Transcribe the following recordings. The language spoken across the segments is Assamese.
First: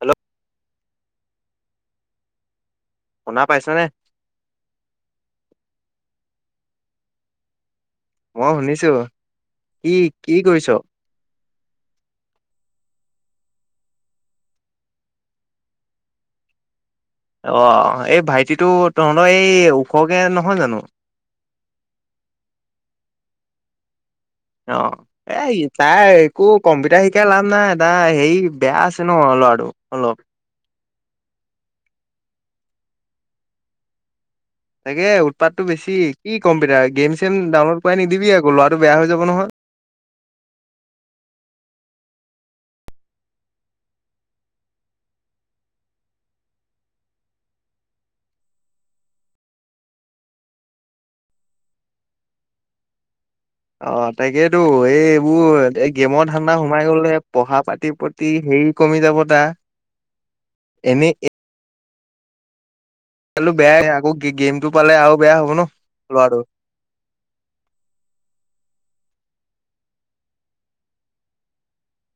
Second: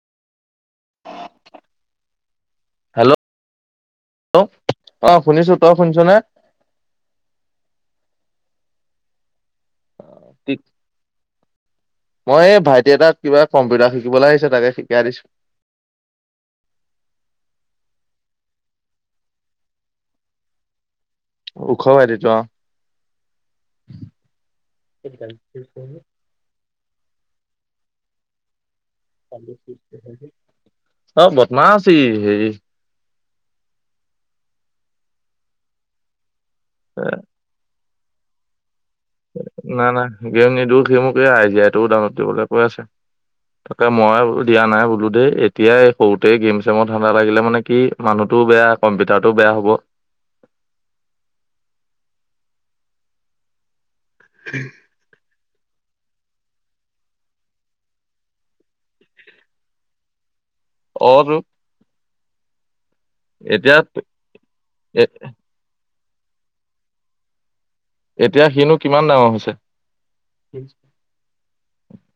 হেল্ল'। শুনা পাইছনে? হেল্ল' অ শুনিছো তই? শুনিছ নে? মই শুনিছো কি, কি কৰিছ? মই এই ভাইটি এটা কিবা কম্পিউটাৰ শিকিবলৈ আহিছে তাকে শিকাই দিছো। [inaudible] অ' এই ভাইটিটো তহঁতৰ এই ওখকে নহয় জানো? উখ [unintelligible] অ'। অ এ তাই একো কম্পিউটাৰ শিকাই লাভ নাই, তাই হেৰি বেয়া আছ- [unintelligible] লৰাটো অলপ। অ বদমাছ ই হেৰি তাকে উৎপাতটো বেছি কি কম্পিউটাৰ গেম চেম ডাউনলোড কৰাই নিদিবি আকৌ লৰা নাই নাই গেম নিদিওঁ সি মোকে আই দি আই টো ডাউনলোড দিবলৈ কৈ আছে। তাকে মই দিয়া নাই বোলো দেই, এতিয়াই সৰুতেই গেম চেমৰ ধান্দা লাগিলে মানে কি মানুহটো বেয়া কম্পিউটাৰটো বেয়া হ'ব [unintelligible] অ তাকেইেতো এই এইবোৰ গেমৰ ধান্দা সোমাই গলে পঢ়া পাতিৰ প্ৰতি হেৰি কমি যাব তাৰ। এনেই অ, তো। এতিয়া বেয়া আকৌ গেমটো পালে এ আৰু বেয়া হ'ব ন লৱাটো এতিয়া হিনো কিমান ডাঙৰ হৈছে?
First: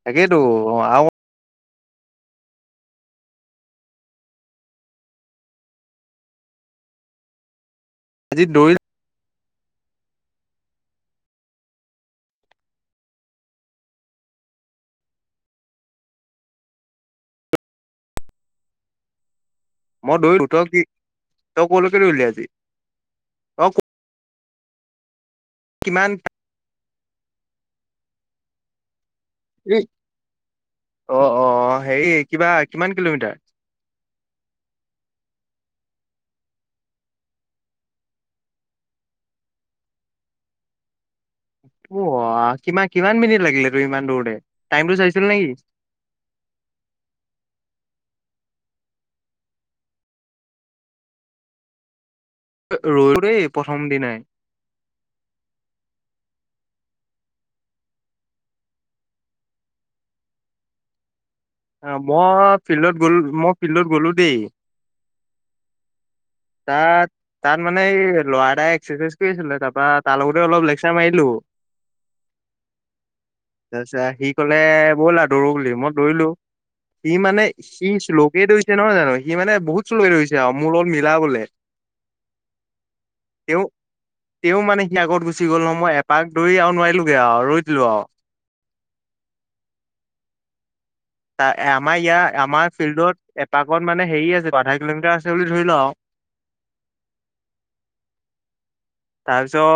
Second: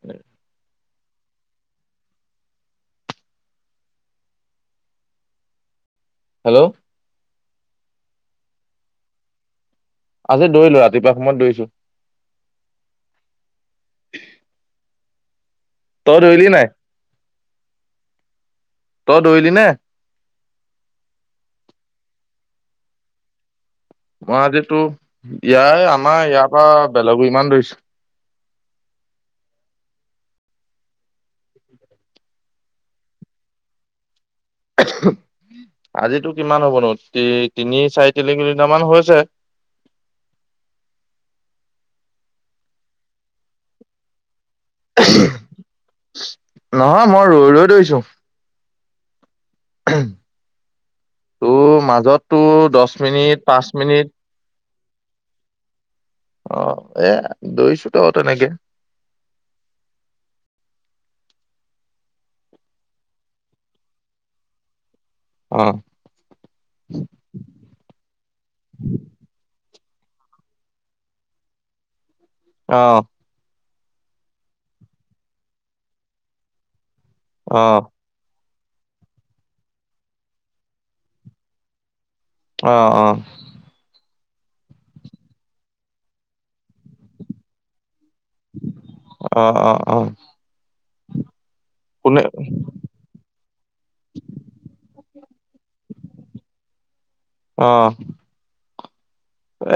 তাকেইতো আৰু হেল্ল' আজি দৌৰিলা আজি দৌৰিলো ৰাতিপুৱা সময়ত দৌৰিছো। তই দৌলি নাই? তই দৌৰিলি নে? মই দৰিলো, তই কি, তই কলৈকে দৌৰিলি আজি তই মই আজিতো ইয়া কিমান আমাৰ ইয়াৰ পৰা বেলগুৰিমান দৌৰিছো। উম। অ', অ' হেৰি কিবা কিমান কিলোমিটাৰ? [unintelligible] আজিটো কিমান হ'বনো তি তিনি চাৰি তিনি কিলোমিটাৰ মান হৈছে। [unintelligible] কিমান মিনিট লাগিলে তোৰ ইমান দৌৰোতে? টাইমটো চাইছিল নেকি নহয় মই ৰৈ-ৰৈ দৌৰিছোঁ। তোৰ মাজত টোৰ দশ ৰলো দেই মিনিট পাঁচ প্ৰথম মিনিট দিনাই অহ এ দৈইছো ত তেনেকে। অ', মই ফিল্ডত গলো, মই ফিল্ডত গলো দেই। অ তাত-তাত মানে এই লৰা এাই এক্সাৰচাইজ কৰিছিলে তাপা তাৰ লগতে অলপ লেকচাৰ মাৰিলো। অ'। তাৰ পিছত সি কলে বলা দৌৰো বুলি মই দৌৰিলো। সি মানে অ সি শ্লোক সিয়ে দৌৰিছে নহয় জানো সি মানে বহুত শ্লো দৌৰিছে আৰু মোৰ লগত মিলা বোলে। অ', অ। তেওঁ মানে সি আগত গুচি গ'ল ন, মই এপাক দৌৰি আৰু নোৱাৰিলোগে আৰু ৰৈ দিলো আৰু। অহ অ অ। আমাৰ কোনে ইয়াত আমাৰ ফিল্ডত এপাকত মানে হেৰি আছে আধা কিলোমিটাৰ আছে। বুলি ধৰি ল‌ আউ। অহ।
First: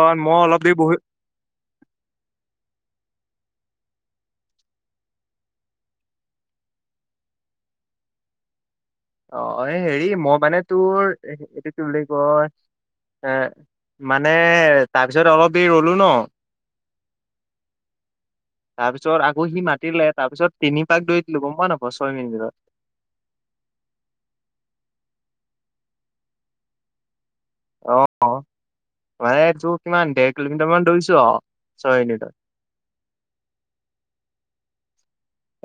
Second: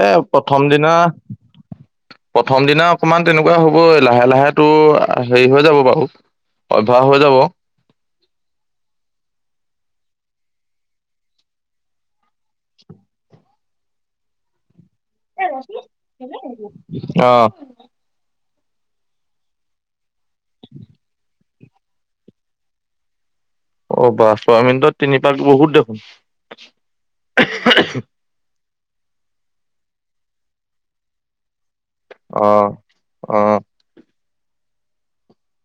এ মই অলপ প্ৰথম দেৰি দিনা, বহি প্ৰথম দিনা অকমান তেনে [unintelligible] হব এ লাহে লাহেটো হেৰি হৈ যাব বাৰু অভ্যাস হৈ যাব। অ' এই হেৰি মই মানে তোৰ এইটো কি বুলি কয় এ মানে তাৰপিছত অলপ দেৰি ৰ'লো ন অ তাৰপিছত আকৌ সি মাতিলে তাৰপিছত তিনি পাক দৌৰি দিলো গম পাৱ নাপাৱ ছয় মিনিটত অ বা ছয় মিনিটত তিনি পাক বহুত দেখোন। অ মানে তোৰ কিমান দেৰ কিলোমিটাৰ মান ধৌৰিছো আৰু। ছয় মিনিটত অহ অহ।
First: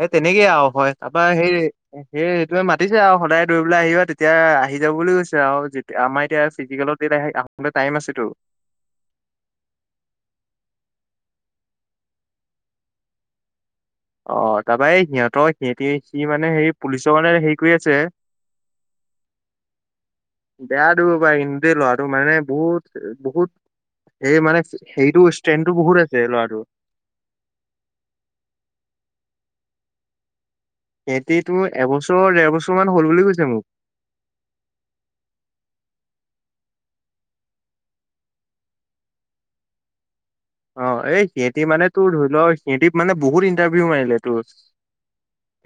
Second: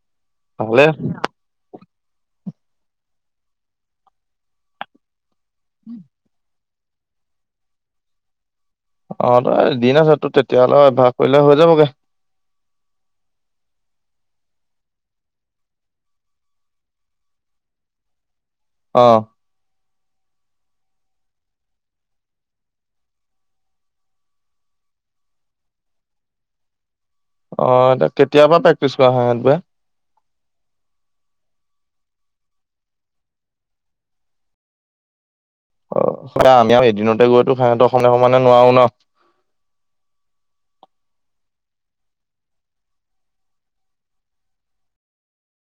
এই তেনেকেই আৰু ভালে হয় তাৰপাৰ সেই সেই সেইটোৱে মাতিছে আৰু সদায় দৌৰিবলৈ আহিবা তেতিয়া আহি যাব বুলি কৈছে আৰু যেতিয়া, আমাৰ এতিয়া ফিজিকেলত দিনা আহবলে টাইম আছে তো। অ তই দিন আছে তোৰ তেতিয়াহলে অভ্যাস কৰিলে হৈ যাবগে। অ তাৰপৰা এই সিহঁতৰ সিহতি সি মানে সে পুলিচৰ মানে হেৰি কৰি আছে। অ। বেয়া দৰিব পাৰে কিন্তু দেই লৰাটো মানে বহুত, বহুত এই মানে সেইটো ষ্ট্ৰেনটো বহুত আছে ল'ৰাটোৰ। অ এ কেতিয়াবা প্ৰেক্টিচ কৰা হয় সেইটোৱে। হেতি তো এবছৰ ডেৰ বছৰ মান হল বুলি কৈছে মোক। অ স আমি আৰু এদিনতে গৈতো সিহত অসমে সমানে নোৱাৰো ন। অ এই সিয়েতি মানে তোৰ ধৰি ল সিহতি মানে বহুত ইণ্টাৰভিউ মাৰিলে তোৰ।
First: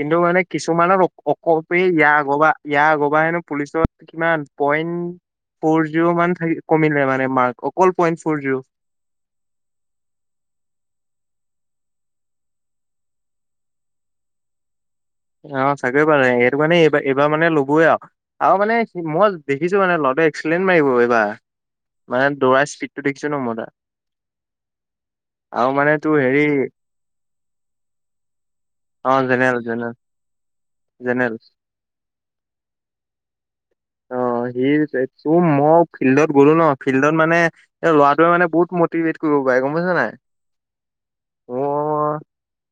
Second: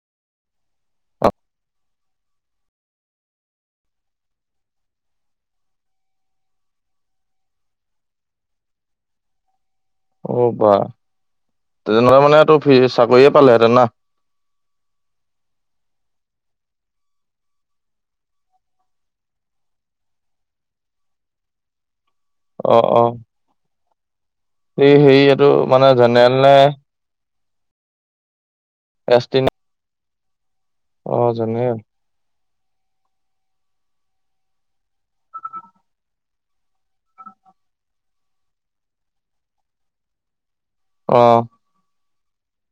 কিন্তু মানে কিছুমানৰ অক অক ইয়াৰ আগবাৰ ইয়াৰ আগবাৰ হেনো পুলিচত কিমান পইণ্ট ফ'ৰ জিৰ' মান কমিলে মানে মাৰ্ক অকল পইণ্ট ফৰ জিৰ'। [unintelligible] অ বা! তেনেহলে মানেটো [unintelligible] চাকৰিয়ে পালেহেঁতেন ন? অ চাকৰি পালে সেইটো মানে এইবাৰ এইবাৰ মানে লবোয়ে আৰু। আৰু মানে মই দেখিছো মানে ল এক্সেলেন মাৰিব এইবাৰ মানে দৌৰা অ অ স্পীডটো দেখিছো ন মই তাৰ। এই হেৰি এইটো আৰু মানে তোৰ জেনেৰেল হেৰি নে? অ এছ টি নে জেনেৰেল, জেনেৰেল। জেনেৰেল। অহঁ। অ' সেই ত মই ফিল্ডত গলো ন ফিল্ডত মানে এ ল'ৰাটোৱে মানে বহুত মটিভেট কৰিব বাই গম পাইছা নাই? আহ। মোৰ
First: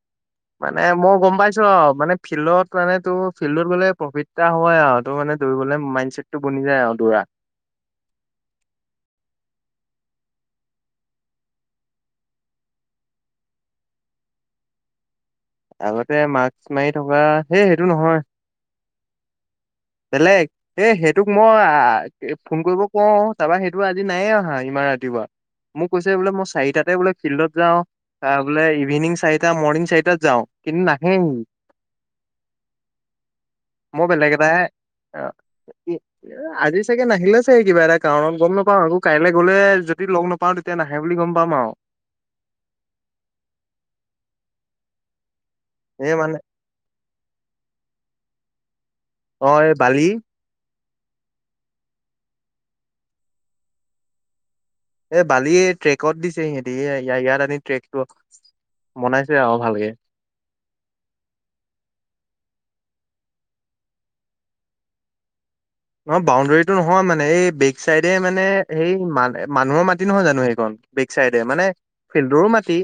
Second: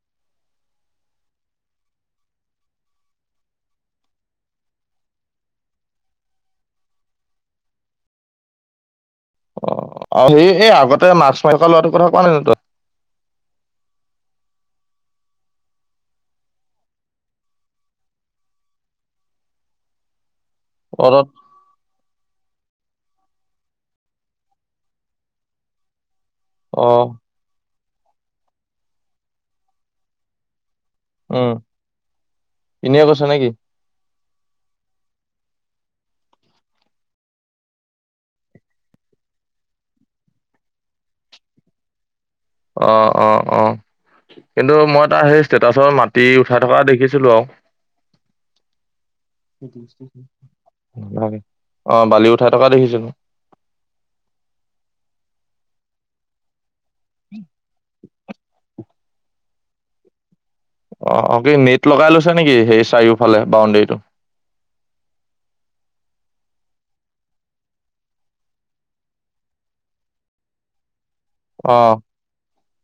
[inaudible] মানে মই গম পাইছো আৰু মানে ফিল্ডত মানে তোৰ ফিল্ডত গলে প্ৰফিটটা হয় আৰু তোৰ মানে দৌৰিবলে মাইনচেটটো বনি যায় আৰু দৌৰা। অ 'আৰু সেই এই আগতে মাৰ্ক্স মাৰি লোৱাটো কথা কোৱা নাই নো তই? আগতে মাক্স মাৰি থকা সেই সেইটো নহয়। বেলেগ, এহঁ সেইটোক অত মই আ ফোন কৰিব অহঁ তাৰপৰা সেইটো আজি নায়ে আহা ইমান ৰাতিপুৱা, মোক কৈছ বোলে মই অ চাৰিটাতে বোলে ফিল্ডত যাওঁ, বোলে ইভিনিং চাৰিটা, মৰ্ণিং চাৰিটাত যাওঁ। কিন্তু নাহেই, উম এনেই কৈছ নেকি মই বেলেগ এটা অহঁ। এহ আজি চাগে নাহিলে চাগে কিবা এটা কাৰণত গম নাপাও আকৌ কাইলৈ গলে যদি লগ নাপাওঁ তেতিয়া নাহে বুলি গম পা পাম আওঁ। অহঁ অহঁ অহঁ, কিন্তু মই এ তাৰ হেৰি ষ্টেটাচৰ এই মাটি মানে উঠাই থকা দেখিছিলো আৰু। অ এই সেইটো বালি বস্তু অহঁ, বালি উঠাই থকা দেখেছিলো। এ' বালি ট্ৰেকত দিছে সিহতি ইয়া ইয়াত আনি ট্ৰেকটো বনাইছে আৰু ভালকে। অ, অ' কি নেট লগাই লৈছে নেকি সেই চাৰিওফালে বাউণ্ডেৰীটো? অ 'বাউণ্ডৰীটো নহয় মানে এই বেক চাইডে মানে সেই মান মানুহৰ মাটি নহয় জানো সেইখন। বেক চাইডে মানে অ', ফিল্ডৰো মাটি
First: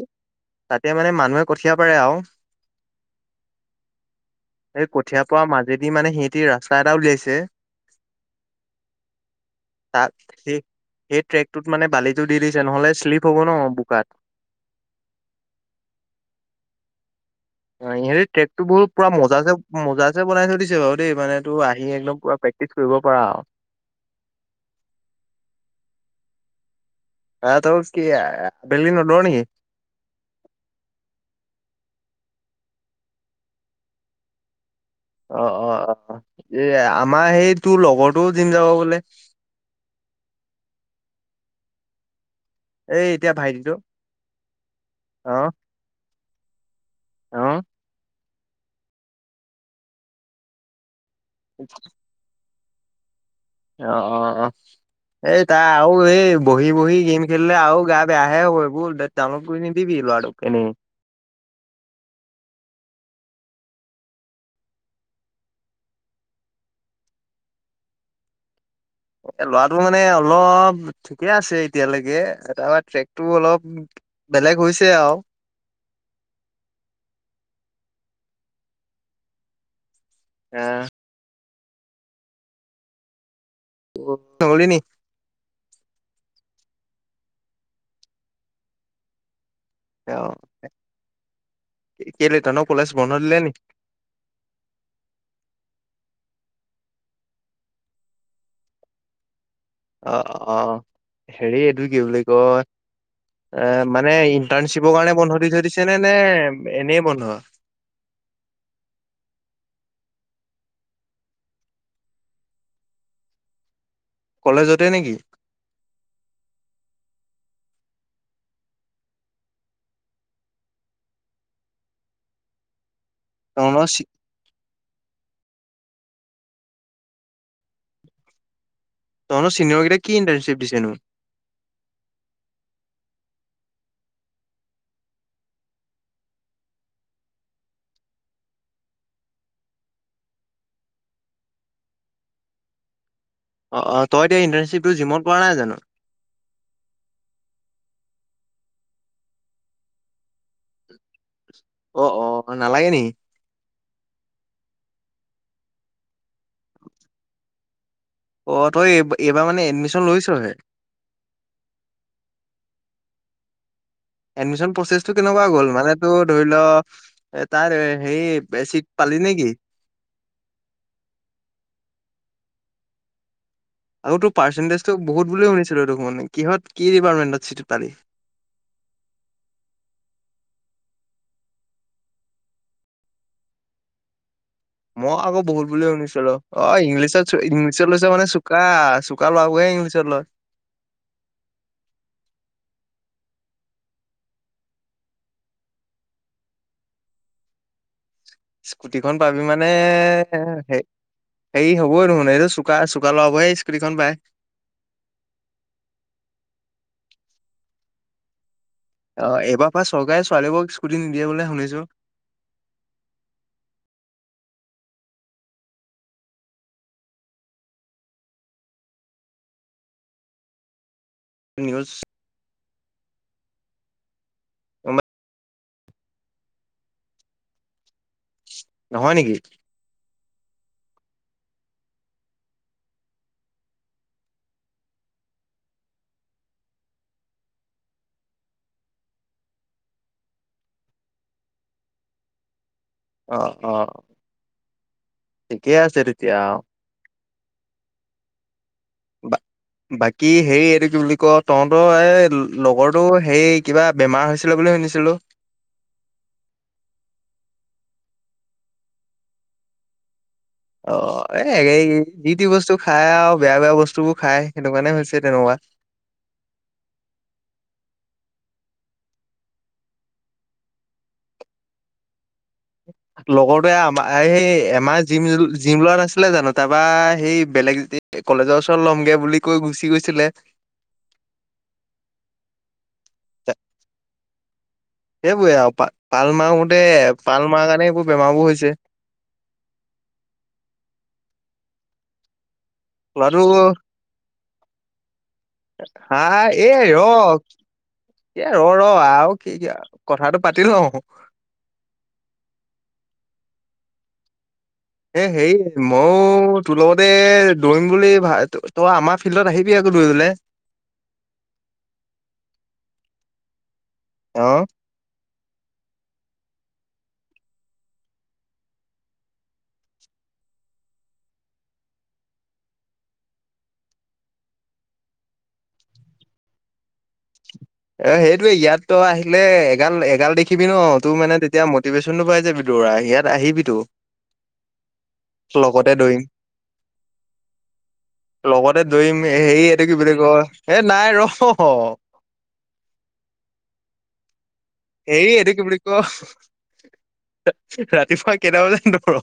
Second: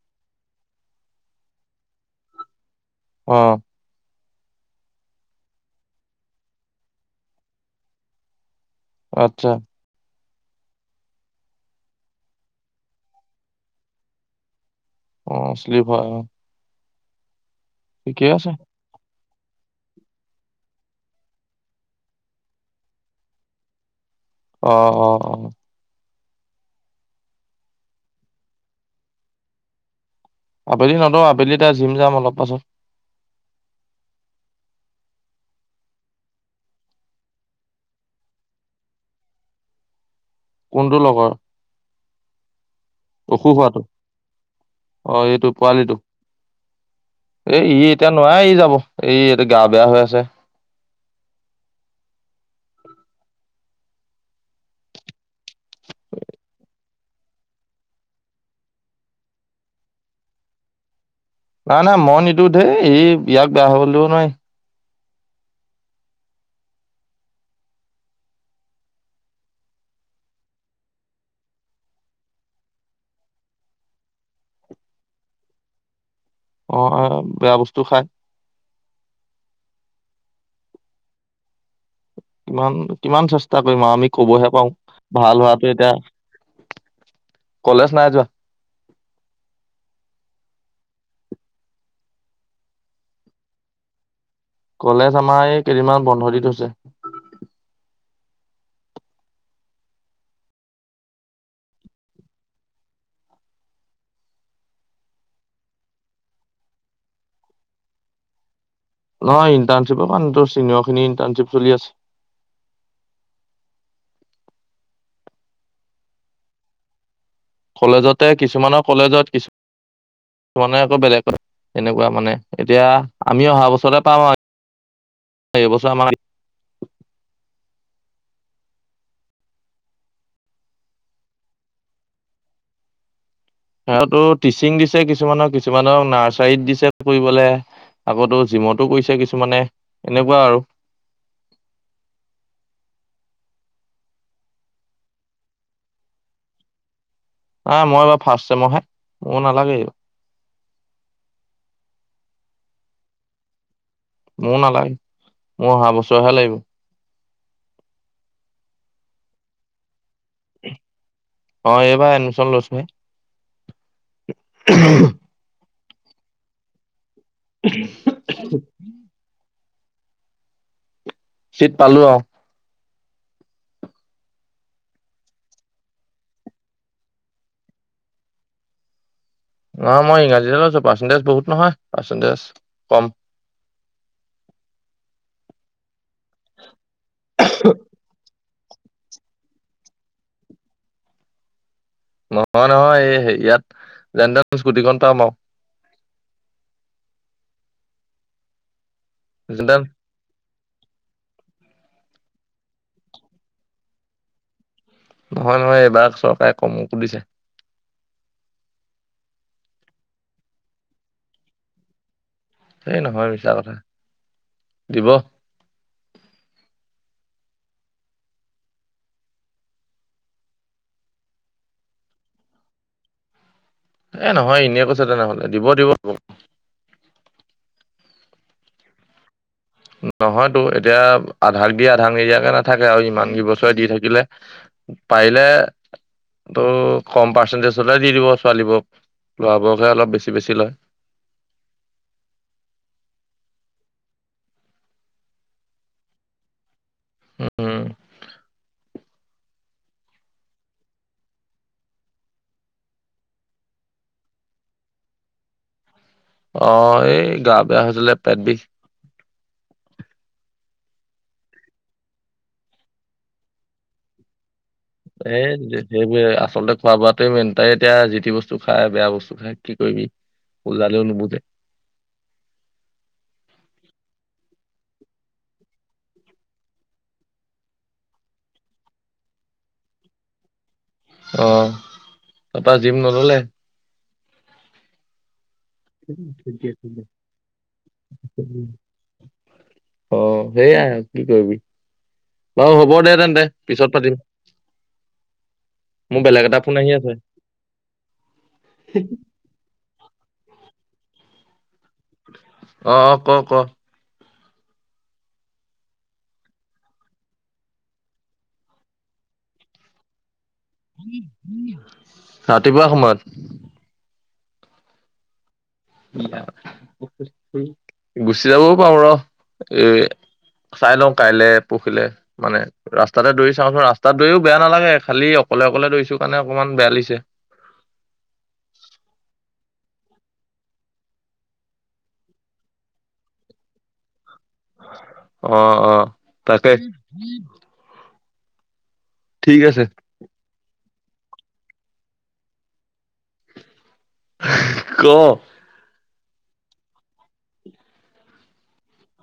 তাতে মানে মানুহে কঠিয়া পাৰে আৰু। অ। এই কঠিয়াৰ পৰা মাজেদি মানে সিহতি ৰাস্তা এটা উলিয়াইছে আচ্ছা। তাত সেই সেই ট্ৰেকটোত মানে বালিটো দি দিছে, নহলে শ্লিপ হ'ব ন বোকাত। অ শ্লিপ হয়। অ ইহঁতে ঠিকে আছে। ট্ৰেকটো ব পুৰা ম জাছে মজাছে বনাই থৈ দিছে বাৰু দেই মানে তোৰ আহি একদম পুৰা প্ৰেক্টিচ কৰিব পাৰা আৰু। [inaudible] অহঁ অহঁ অহঁ। আহ ত কি আবেলি ন দৌৰ নেকি? আবেলি নদৌৰো আবেলি এয়া জিম যাম অলপ পাছত। অ, অ, অ, ' এই আমাৰ সেই তোৰ লগৰটো জিম যাব বোলে। [inaudible] কোনটো লগৰ। এই এতিয়া অসুখ ভাইটিটো হোৱাটো অ অ এইটো পোৱালিটো। অ এ ই এতিয়া নোৱাই ই যাব এই এতি গা বেয়া হৈ আছে। আ। অ অ অ, এই তাই আৰু এই বহি বহি গেম খেলিলে আৰু গা বেয়াহে হ'ব বল ডাউনলোড কৰি নিদিবি লৰাটোক কেনে নাই নাই মই নিদো ধেই ই ইয়াক বেয়া হবলেও নায়। এ ল'ৰাটো মানে অলপ ঠিকে আছে এতিয়ালৈকে তাৰপৰা ট্ৰেকটো অলপ। বেলেগ হৈছে আৰু আহ' বেয়া বস্তু খাই। আহ। কিমান কিমান চেষ্টা কৰিম আৰু আমি কবহে নগলি পাও নি ভাল হোৱাত এতিয়া কলেজ নাই যোৱা। অ' কেলেটা ন কলেজ বন্ধ দিলে নেকি? কলেজ আমাৰ এই কেইদিনমান বন্ধ দি থৈছে। অ' অ, হেৰি এইটো কি বুলি কয়? এ, মানে ইণ্টাৰ্ণশ্বিপৰ কাৰণে বন্ধ দি থৈ দিছে নে নে এনেই বন্ধ? [inaudible] নহয় ইণ্টাৰ্ণশ্বিপৰ মান চিন খিনি ইণ্টাৰ্ণশ্বিপ চলি আছে। কলেজতে নেকি? কলেজতে কিছুমানৰ কলেজত কিছু- মানে আকৌ বেলেগ এনেকুৱা মানে এতিয়া আমি অহা তহঁতৰ চি বছৰতে পাম আৰু এইবছৰ আমাৰ তন চিনিয়ৰ গিটা কি ইণ্টাৰ্নশ্বিপ দিছে নু? সিহঁতো টিচিং দিছে কিছুমানক কিছুমানক নাৰ্চাৰীত দিছে কৰিবলে আগতো জিমতো কৰিছে কিছুমানে এনেকুৱা আৰু। [inaudible] অ তই এতিয়া ইণ্টাৰশ্বিপটো, জিমত পোৱা নাই জানো। না, মই এইবাৰ ফাৰ্ষ্ট চেমৰ হে মোৰ নালাগে। অ অ নালাগে নি মোৰ নালাগে মোৰ অহা বছৰহে লাগিব। অ' তই এইবাৰ এইবাৰ মানে এডমিশন লৈছ। অ' এইবাৰ এডমিশন লৈছ নাই? এডমিচন প্ৰচেছটো কেনেকুৱা গ'ল মানে তোৰ ধৰি ল এ 'তাৰ হে চিট পালি নেকি? চিট পালো আৰু আৰু তোৰ পাৰ্চেণ্টিজটো বহুত বুলি শুনিছিলো দেখোন কিহত কি ডিপাৰ্টমেণ্টত চিট পালি [inaudible] অ মই ইংৰাজী লৈছো পাৰ্চেণ্টিজ বহুত নহয় পাৰ্চেণ্টেজ কম মই আকৌ বহুত বুলি শুনিছিলো। অ ইংলিছত ইংলিছত লৈছে মানে চোকা, চোকা লৰাবোৰে ইংলিচত লয় নহয় নহয় এই হে ইয়াত যেন তেন স্কুটিখন পাম আৰু স্কুটি পাবি মানে যেনতেন হেৰি হবই নখোন এইটো চোকা-চোকা লৰাবোৰ সে স্কুটীখন পাই নহয় নহয় এইবাৰ চৰকাৰে কমকো দিছে অহঁ এবাৰ পৰা চৰকাৰে ছোৱালীবোৰক স্কুটি নিদিয়ে বোলে শুনিছোঁ। সেই নহয় মিছা কথা দিব। নিউজ এ, নহয় এনেই কৈছে তেনেহ'লে দিব দিব। নহয় নেকি? নহয়তো। এতিয়া, আধাক দি, আধাক নিদিয়াকে নাথাকে আৰু ইমান কিবছৰ বছৰে দি থাকিলে। পাৰিলে তইয়ো কম পাৰ্চেন্টিজ হ'লে দি দিব ছোৱালীবোৰক, লৰাবোৰকহে অলপ বেছি, বেছি লয়। [inaudible] অ'! অ'! ঠিকেই আছে তেতিয়া আও। উম! উ! [unintelligible] বাকী হেৰি এইটো কি বুলি কও তহঁতৰ এই লগৰটো হেৰি কিবা বেমাৰ হৈছিলে বুলি শুনিছিলোঁ। অ'! এই গা বেয়া হৈছিলে, পেট বিষ। অ'! এই যি তি বস্তু খায় আও, বেয়া, বেয়া বস্তুবোৰ খায়। [unintelligible] আচলতে খোৱা-বোৱাাতোৱে মেন। তাই এতিয়া যি টি বস্তু খায়, বেয়া বস্তু খায় কি কৰিবি, বুজালেও নুবুজে। [inaudible] লগৰটোৱে আমাৰ সেই, এমাহ জিম, জিম লোৱা নাছিলে জানোঁ। তাৰপা সেই, বেলেগ কলেজৰ ওচৰত ল'মগে বুলি কৈ গুচি গৈছিলে। অ'! তাৰপা জিম নললে? সেইবোৰে আৰু পাল মাৰোঁতে, পাল মাৰা কাৰণে, এইবোৰ বেমাৰবোৰ হৈছে। অ'! সেইয়াই কি কৰিবি। বাৰু হ'ব দে ল'ৰাটো তেন্তে, পিছত পাতিম। হা, মোৰ বেলেগ এটা এ, ফোন আহি ৰ, আছে এ, ৰ, ৰ আৰু কি কিয়। কথাটো পাতি লওঁ ক'। অ'! ক' ক'। এ' হেৰি মইও তোৰ লগতে দৌৰিম বুলি ভা, তই আমাৰ ফিল্ডত আহিবি দৌৰিবলে। ৰাতিপুৱা সময়ত? অ'! গুচি যাবও পাৰোঁ ৰ'। এ চাই লওঁ, কাইলৈ, পৰখিলে মানে, ৰাস্তাতে দৌৰি চাওঁচোন, ৰাস্তাত দৌৰিও বেয়া নালাগে। খালি অকলে, অকলে দৌৰিছো কাৰণে অকমান বেয়া লাগিছে। অ'! সেইটোৱে, ইয়াত ত' আহিলে এগাল, এগাল দেখিবি ন', তোৰ মানে, তেতিয়া মতিভেচন পাই যাবি [unintelligible] ইয়াত আহিবিতো? অ'! লগতে অ'! দৌৰিম তাকে। লগতে দৌৰিম ঠিক হেৰি আছে এইটো কি বুলি কয়, এই নাই ৰ'। ক হেৰি এইটো কি বুলি ক ৰাতিপুৱা কেইটা বজাত দৌৰ?